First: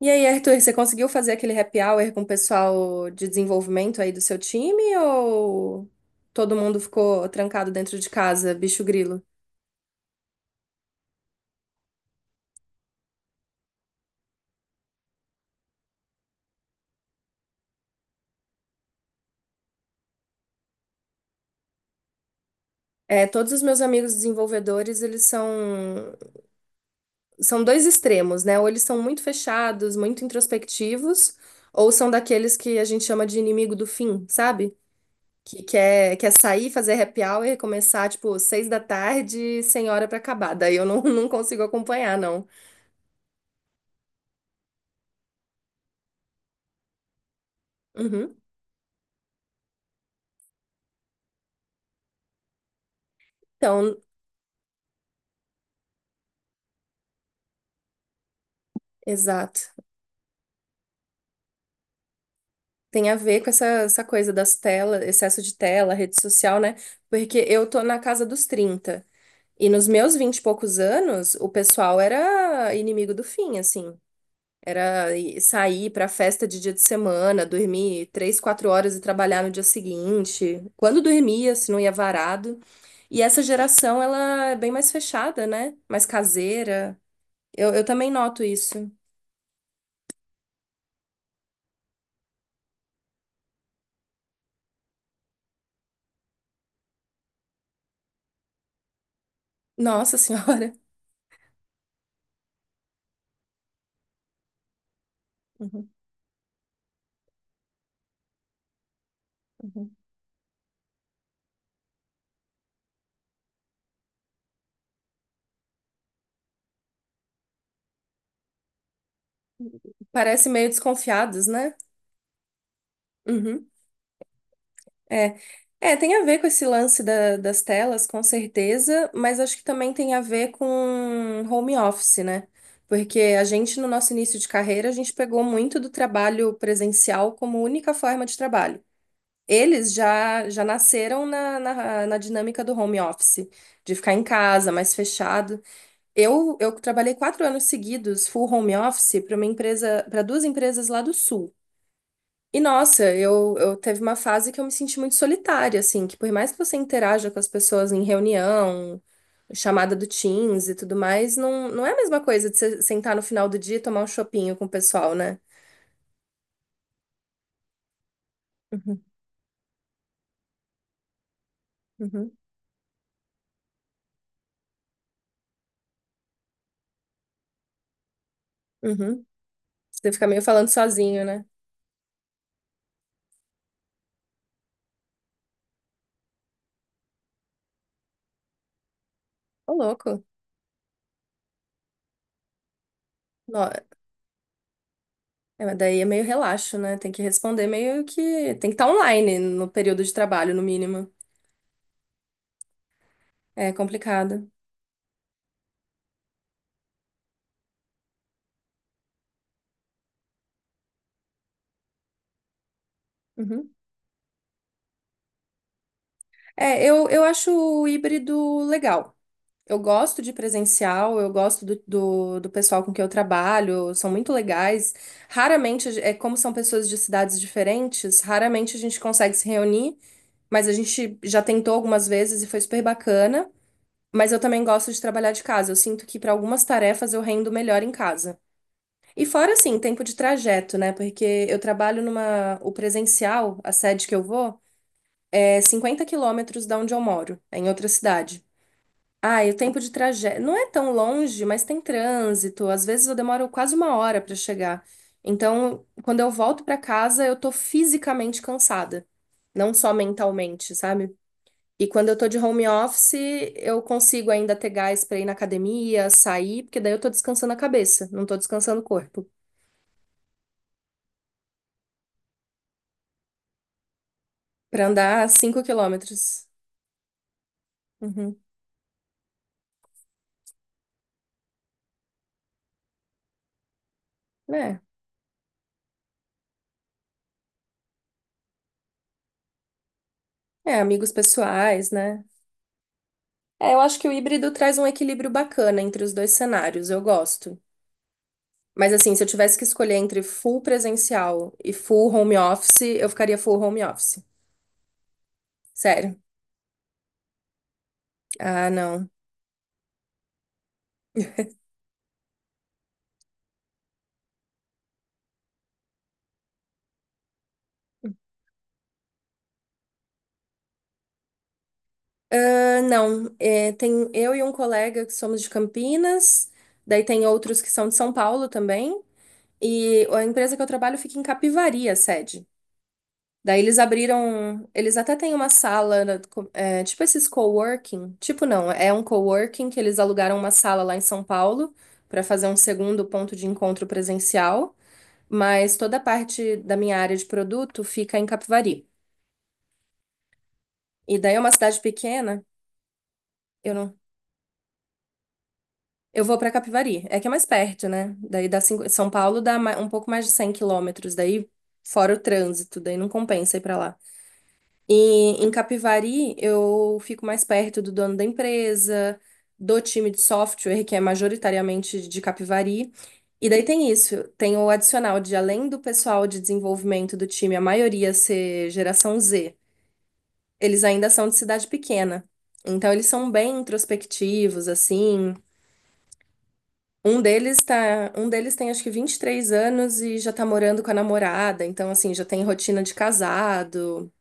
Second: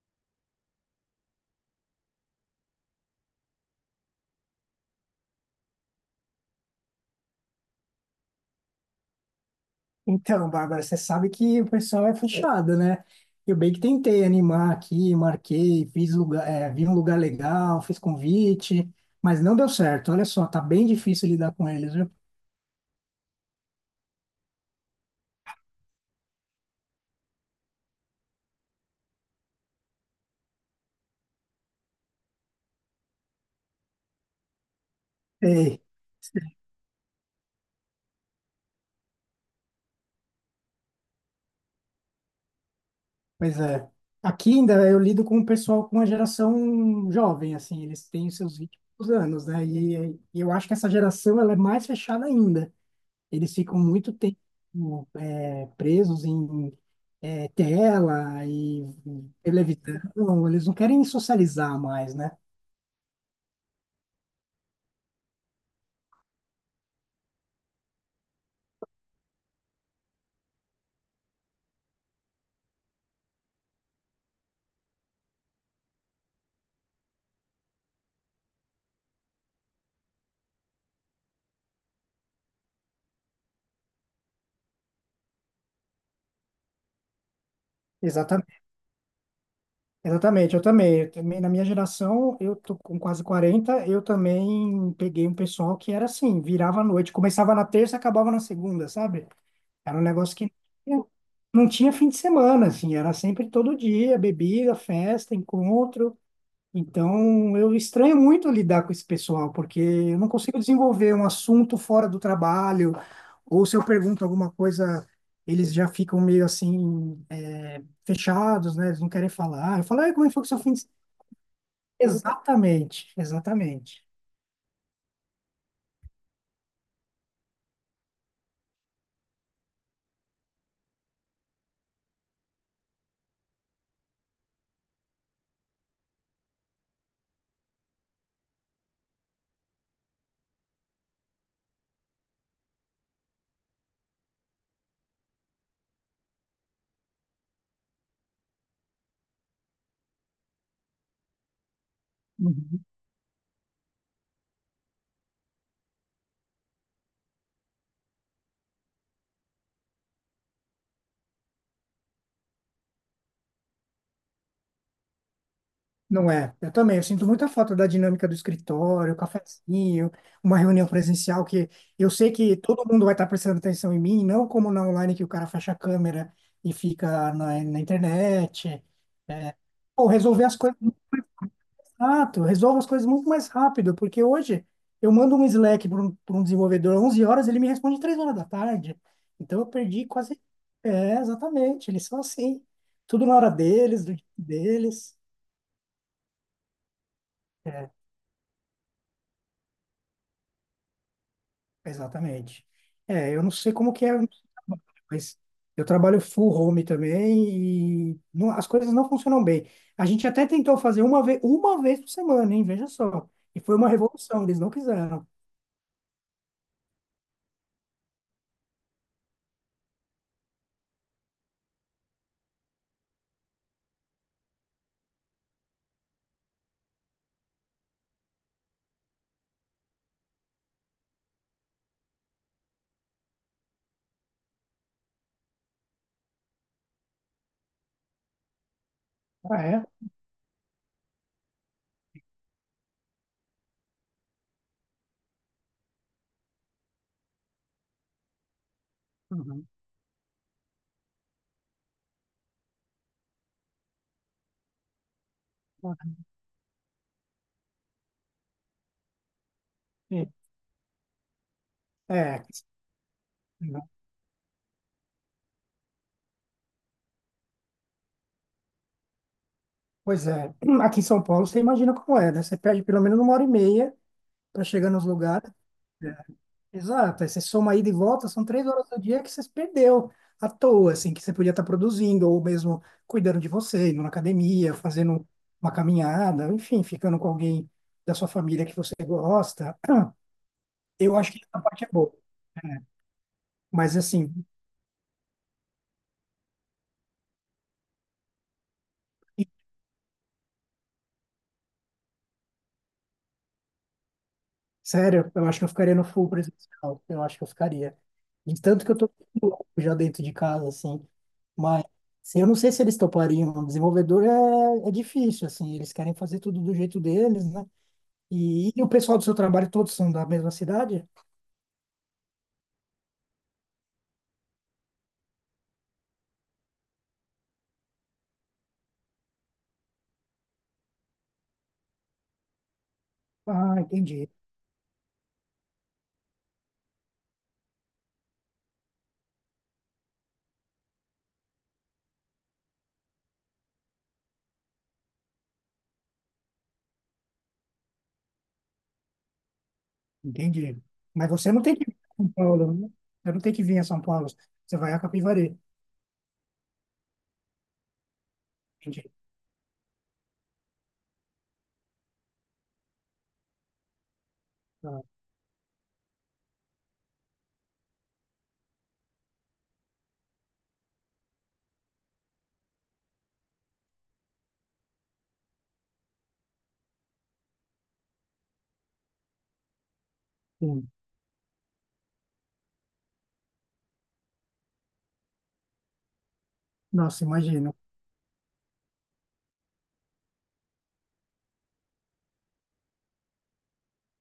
E aí, Arthur, você conseguiu fazer aquele happy hour com o pessoal de desenvolvimento aí do seu time ou todo mundo ficou trancado dentro de casa, bicho grilo? Então, Bárbara, você sabe que o pessoal é fechado, né? Eu bem que tentei animar aqui, marquei, fiz lugar, vi um lugar legal, fiz convite, mas não deu certo. Olha só, tá bem difícil lidar com eles, viu? É, todos os meus amigos desenvolvedores, eles são dois extremos, né? Ou eles são muito fechados, muito introspectivos, ou são daqueles que a gente chama de inimigo do fim, sabe? Que Ei, quer sair, fazer happy hour e começar, tipo, seis da tarde, sem hora pra acabar. Daí eu não, não consigo acompanhar, não. pois é. Aqui ainda eu lido com o pessoal com a geração jovem, assim, eles têm Uhum. os seus 20 e poucos anos, né? E eu acho que essa geração ela é mais fechada ainda. Eles ficam Então, muito tempo presos em tela e exato. televisão. Eles não querem socializar mais, né? Tem a ver com essa coisa das telas, excesso de tela, rede social, né? Porque eu tô na casa dos 30. E nos meus 20 e poucos anos, o pessoal era inimigo do fim, assim. Sair pra festa de dia de semana, dormir três, quatro horas e trabalhar no dia seguinte. Quando dormia, se não ia varado. E essa geração, ela é bem mais fechada, né? Mais caseira. Eu também noto Exatamente, isso. exatamente, eu também, na minha geração, eu tô com quase 40. Eu também peguei um pessoal que era assim, virava à noite, começava na terça, acabava na segunda, sabe? Era um Nossa negócio que Senhora. não tinha não tinha fim de semana, assim, era sempre todo dia, bebida, festa, Uhum, encontro. Então, eu estranho muito lidar com esse pessoal, porque uhum. eu não consigo desenvolver um assunto fora do trabalho, ou se eu pergunto alguma coisa, eles já ficam meio assim, fechados, né? Eles não querem falar. Eu falo, "Ai, como é foi Parece que seu meio fim de semana?" desconfiados, né? Exatamente, Uhum. exatamente. É, é, tem a ver com esse das telas, com certeza, mas acho que também tem a ver com home office, né? Porque a gente, no nosso início de carreira, a gente pegou muito do trabalho presencial como única forma de trabalho. Eles já nasceram na dinâmica do home office, de ficar em casa, mais fechado. Eu trabalhei 4 anos seguidos, full home office, para uma empresa, para duas empresas lá do sul. E Uhum. nossa, eu teve uma fase que eu me senti muito solitária, assim, que por mais que você interaja com as pessoas em reunião, chamada do Teams e tudo mais, não, não é a mesma coisa de você sentar no final do dia e tomar um chopinho com o pessoal, né? Não é, eu também, eu sinto muita falta da dinâmica do Uhum, escritório, o cafezinho, uma reunião presencial que eu sei uhum, que todo mundo vai estar prestando atenção em mim, não como na online que o cara fecha a câmera e fica na internet. uhum. É, pô, Você fica meio resolver as falando coisas muito sozinho, né? rápido, resolvo as coisas muito mais rápido, porque hoje eu mando um Slack pra um desenvolvedor às 11 horas, ele me responde 3 horas da tarde. Então eu Ô, perdi louco. quase. É, exatamente, eles são assim, tudo na hora Nó- deles, do jeito deles. É, mas daí é meio relaxo, né? Tem que responder É. meio que. Tem que estar online no período de trabalho, no mínimo. Exatamente. É, eu não É sei como que é, complicado. mas eu trabalho full home também e as coisas não funcionam bem. A gente até tentou fazer uma vez por semana, hein? Veja só. E Uhum. foi uma revolução, eles não quiseram. É, eu acho o híbrido legal. Eu gosto de presencial, eu gosto do pessoal com que eu trabalho, são muito legais. Raramente, é como são pessoas de cidades diferentes, raramente a gente consegue se reunir, mas a gente já tentou algumas vezes e foi super bacana. Mas eu também gosto de trabalhar de casa, eu sinto que para algumas tarefas eu rendo melhor em casa. E fora, Ah, assim, é? tempo de trajeto, né? Porque eu trabalho numa. O presencial, a sede que eu vou, é 50 quilômetros da onde eu moro, é em outra cidade. Ah, e o Uhum. tempo de trajeto não é tão longe, mas tem trânsito. Às vezes eu demoro quase uma hora para chegar. Então, quando eu volto para casa, eu tô fisicamente cansada, não só Sim. mentalmente, sabe? E quando eu tô de É. home office, eu consigo ainda ter gás para ir na academia, sair, porque daí eu tô descansando a cabeça, não tô descansando o corpo. Pois é. Aqui em São Paulo, você imagina como é, né? Você perde pelo menos uma hora e meia para Para chegar nos andar lugares. 5 quilômetros. Exato, aí você soma ida e volta, Uhum. são 3 horas do dia que você perdeu à toa, assim, que você podia estar produzindo, ou mesmo cuidando de você, indo na academia, É. fazendo uma caminhada, enfim, ficando com alguém da sua família que você gosta. É, amigos Eu acho que essa parte é pessoais, boa, né? né? É, eu Mas, acho que o assim, híbrido traz um equilíbrio bacana entre os dois cenários. Eu gosto. Mas assim, se eu tivesse que escolher entre full presencial e full home office, eu ficaria full home office. sério, eu acho que eu ficaria no Sério. full presencial, eu acho que eu ficaria. De Ah, tanto que eu não. tô louco já dentro de casa, assim, mas eu não sei se eles topariam, o desenvolvedor é difícil, assim, eles querem fazer tudo do jeito deles, né? E o pessoal do seu trabalho todos são da mesma cidade? Ah, não. É, tem eu e um colega que somos de Campinas, daí tem outros que são de São Paulo também, e a empresa que eu trabalho fica em Capivari, a sede. Daí Ah, eles entendi, abriram, eles até têm uma sala, né, é, tipo esses coworking, tipo não, é um coworking que eles alugaram uma sala lá em São Paulo para fazer um segundo ponto de encontro presencial. Mas toda a parte da minha área de produto fica em Capivari. entendi. E Mas daí é uma você não tem cidade que vir a São pequena, Paulo, né? Você não tem que eu vir a não, São Paulo. Você vai a Capivari. eu vou para Capivari, é que é mais perto, né? Daí São Entendi. Paulo um pouco mais de 100 quilômetros, daí fora o trânsito, daí não compensa ir para lá. E Ah, em Capivari eu fico mais perto do dono da empresa, do time de software, que é majoritariamente de Capivari. E daí tem isso, tem o adicional de além do pessoal de desenvolvimento do time, a maioria ser geração Z. Eles sim. ainda são de cidade pequena. Então eles são bem introspectivos assim. Nossa, imagino. Um deles tem acho que 23 anos e já tá morando com a namorada, então assim, já tem rotina de casado.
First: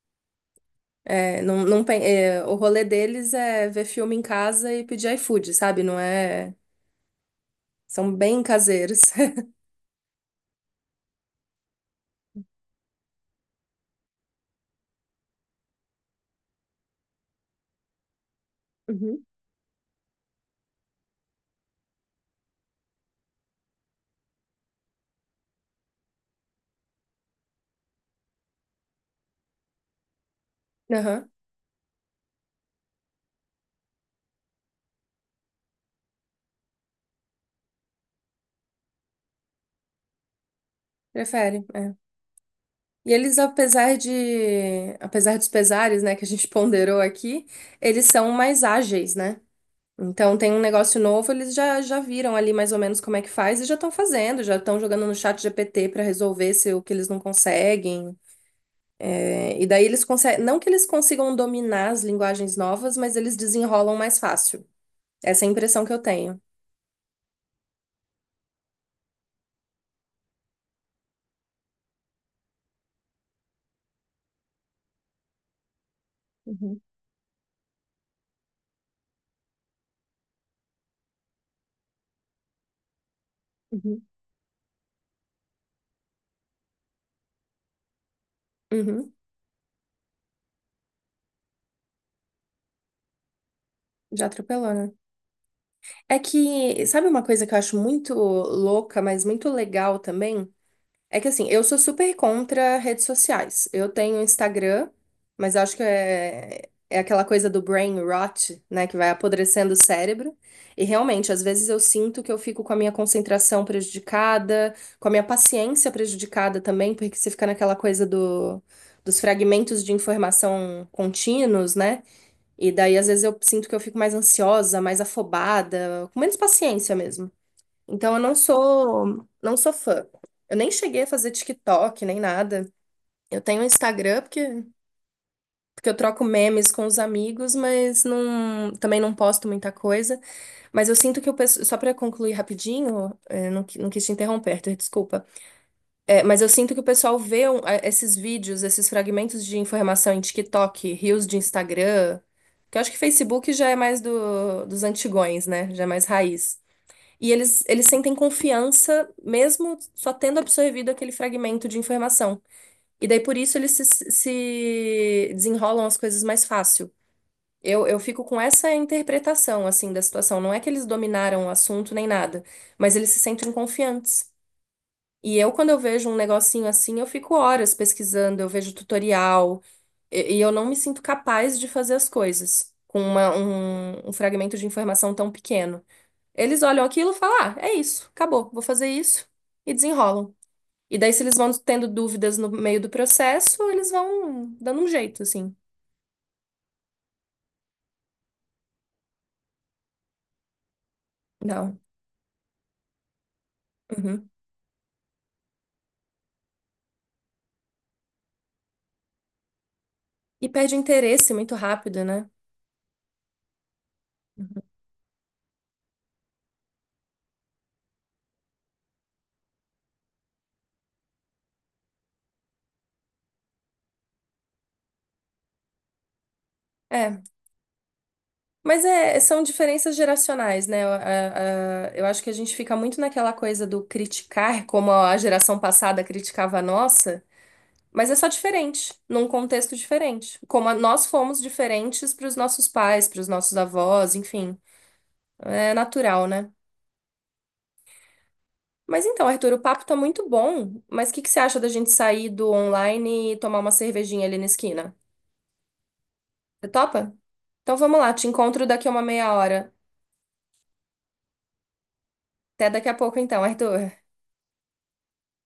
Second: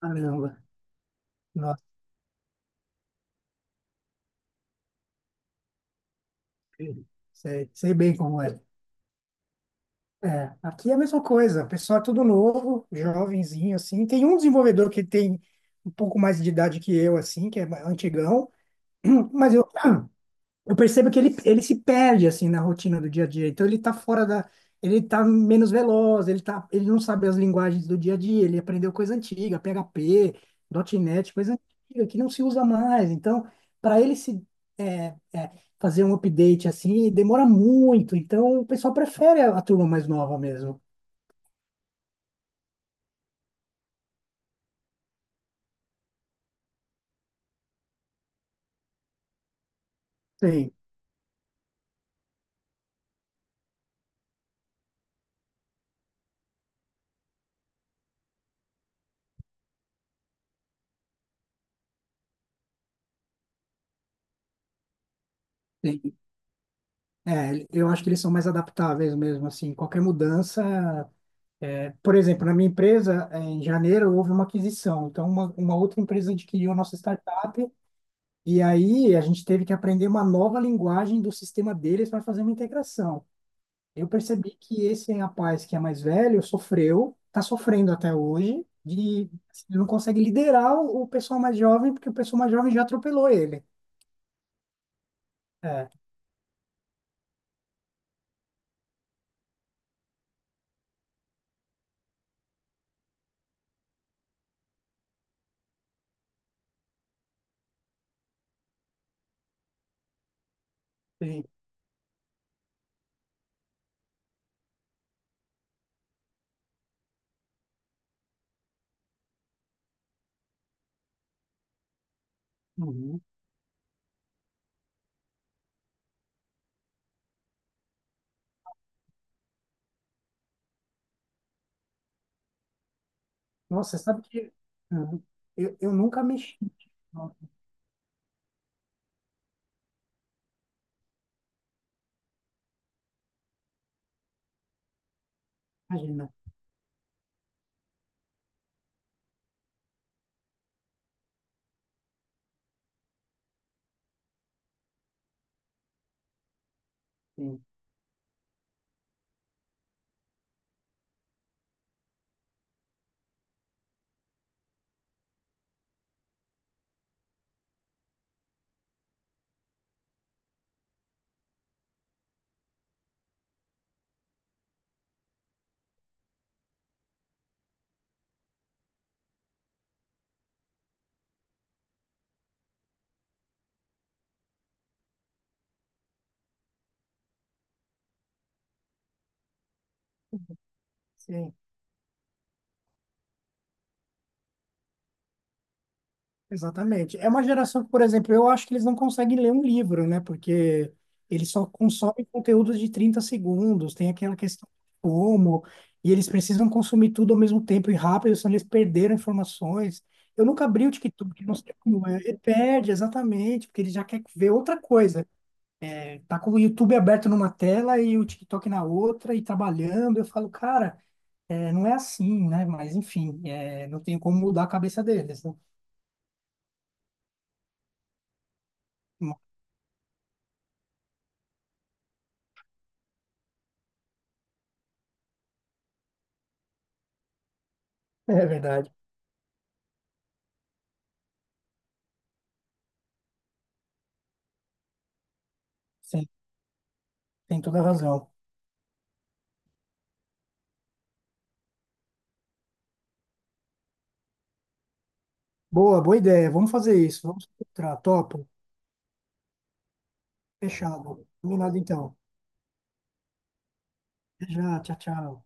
Caramba. É, não, não, Nossa, é, o rolê deles é ver filme em casa e pedir iFood, sabe? Não é, sei, sei são bem bem como é. caseiros. É, aqui é a mesma coisa. O pessoal é tudo novo, jovenzinho, assim. Tem um desenvolvedor que tem um pouco mais de idade que eu, assim, que é antigão. Uhum. Mas eu percebo que ele se perde assim na rotina do dia a dia. Então ele tá menos veloz, ele não sabe as linguagens do dia a dia, ele aprendeu coisa antiga, PHP, Aham, .NET, coisa antiga que não se usa mais. Então, para ele se é, é, fazer um update assim, demora muito. Então o pessoal prefere a turma mais nova mesmo. prefere. É. E eles, apesar de, apesar dos pesares, né, que a gente ponderou aqui, eles são mais ágeis, né? Então tem um Sim, negócio novo, eles já viram ali mais ou menos como é que faz e já estão fazendo, já estão jogando no chat GPT para resolver se o que eles não conseguem. É, e daí eles conseguem, não que eles consigam dominar as linguagens novas, mas eles desenrolam mais fácil. Essa é a impressão que eu sim. tenho. É, eu acho que eles são mais adaptáveis mesmo, assim, qualquer mudança. É, por exemplo, na minha empresa, em janeiro, houve uma aquisição. Então, uma outra empresa adquiriu a Uhum, nossa startup e aí a gente teve que aprender uma nova linguagem do sistema deles para fazer uma integração. uhum. Eu percebi que esse rapaz que é mais velho sofreu, está sofrendo até hoje, Uhum, de assim, ele não consegue liderar o pessoal mais jovem, porque o pessoal mais jovem já atropelou ele. já atropelou, né? É, É que, sabe uma coisa que eu acho muito louca, mas muito legal também? É que assim, eu sou super contra redes sociais. Eu tenho Instagram, mas acho que é, é aquela coisa do brain rot, né, que vai apodrecendo o cérebro. E realmente, às sim. vezes eu sinto que eu fico com a minha concentração prejudicada, com a minha paciência prejudicada também, porque você fica naquela coisa do, dos fragmentos de informação contínuos, né? E daí, às Uhum. vezes, eu sinto que eu fico mais ansiosa, mais afobada, com menos paciência mesmo. Então eu não sou fã. Eu nem cheguei a fazer TikTok nem nada. Eu tenho um Nossa, Instagram sabe porque, que uhum. Eu, porque eu eu nunca troco mexi. memes com os Nossa, amigos, mas não, também não posto muita coisa. Mas eu sinto que o pessoal, só para concluir rapidinho, eh, não, não quis te interromper, Arthur, desculpa. Eh, imagina. mas eu sinto que o pessoal vê esses vídeos, esses fragmentos de informação em TikTok, reels de Instagram, que eu acho que Facebook já é mais do, dos antigões, né? Já é mais raiz. E Sim. eles sentem confiança mesmo só tendo absorvido aquele fragmento de informação. E daí por isso eles se, se desenrolam as coisas mais fácil. Eu fico com essa interpretação assim da situação. Não é que eles dominaram o assunto nem nada, mas eles se sentem confiantes. E eu, quando eu vejo um negocinho assim, eu fico horas pesquisando, eu vejo tutorial, e eu não me sinto capaz de fazer as coisas com uma, um fragmento de informação tão pequeno. Eles olham aquilo e falam: ah, é isso, acabou, vou fazer isso, e desenrolam. E daí, se eles vão Sim. tendo dúvidas no meio do processo, eles vão dando um jeito, assim. Exatamente. É uma geração que, por exemplo, eu acho que eles não conseguem ler um livro, né? Porque eles só Não. consomem conteúdos de 30 segundos, tem Uhum. aquela questão de como, e eles precisam consumir tudo ao mesmo tempo e rápido, senão eles perderam informações. Eu E nunca perde abri o interesse TikTok, muito não sei rápido, como é. né? Ele perde, exatamente, porque ele já quer ver Uhum. outra coisa. Tá com o YouTube aberto numa tela e o TikTok na outra, e trabalhando. Eu falo, cara, não é assim, né? Mas, enfim, não tem como mudar a cabeça deles, né? É, mas é, são diferenças geracionais, né? Eu, eu acho que a gente fica muito naquela coisa do criticar, como a geração passada criticava a nossa, mas é só É verdade. diferente, num contexto diferente. Como nós fomos diferentes para os nossos pais, para os nossos avós, enfim. É natural, Sim. né? Tem toda a razão. Mas então, Arthur, o papo tá muito bom, mas o que que você acha da gente sair do online e tomar uma cervejinha ali na esquina? Boa, boa ideia. Você Vamos fazer topa? isso. Vamos Então encontrar. vamos lá, te Topo. encontro daqui a uma meia hora. Fechado. Combinado então. Até daqui a pouco então, Arthur. Até já. Tchau, tchau.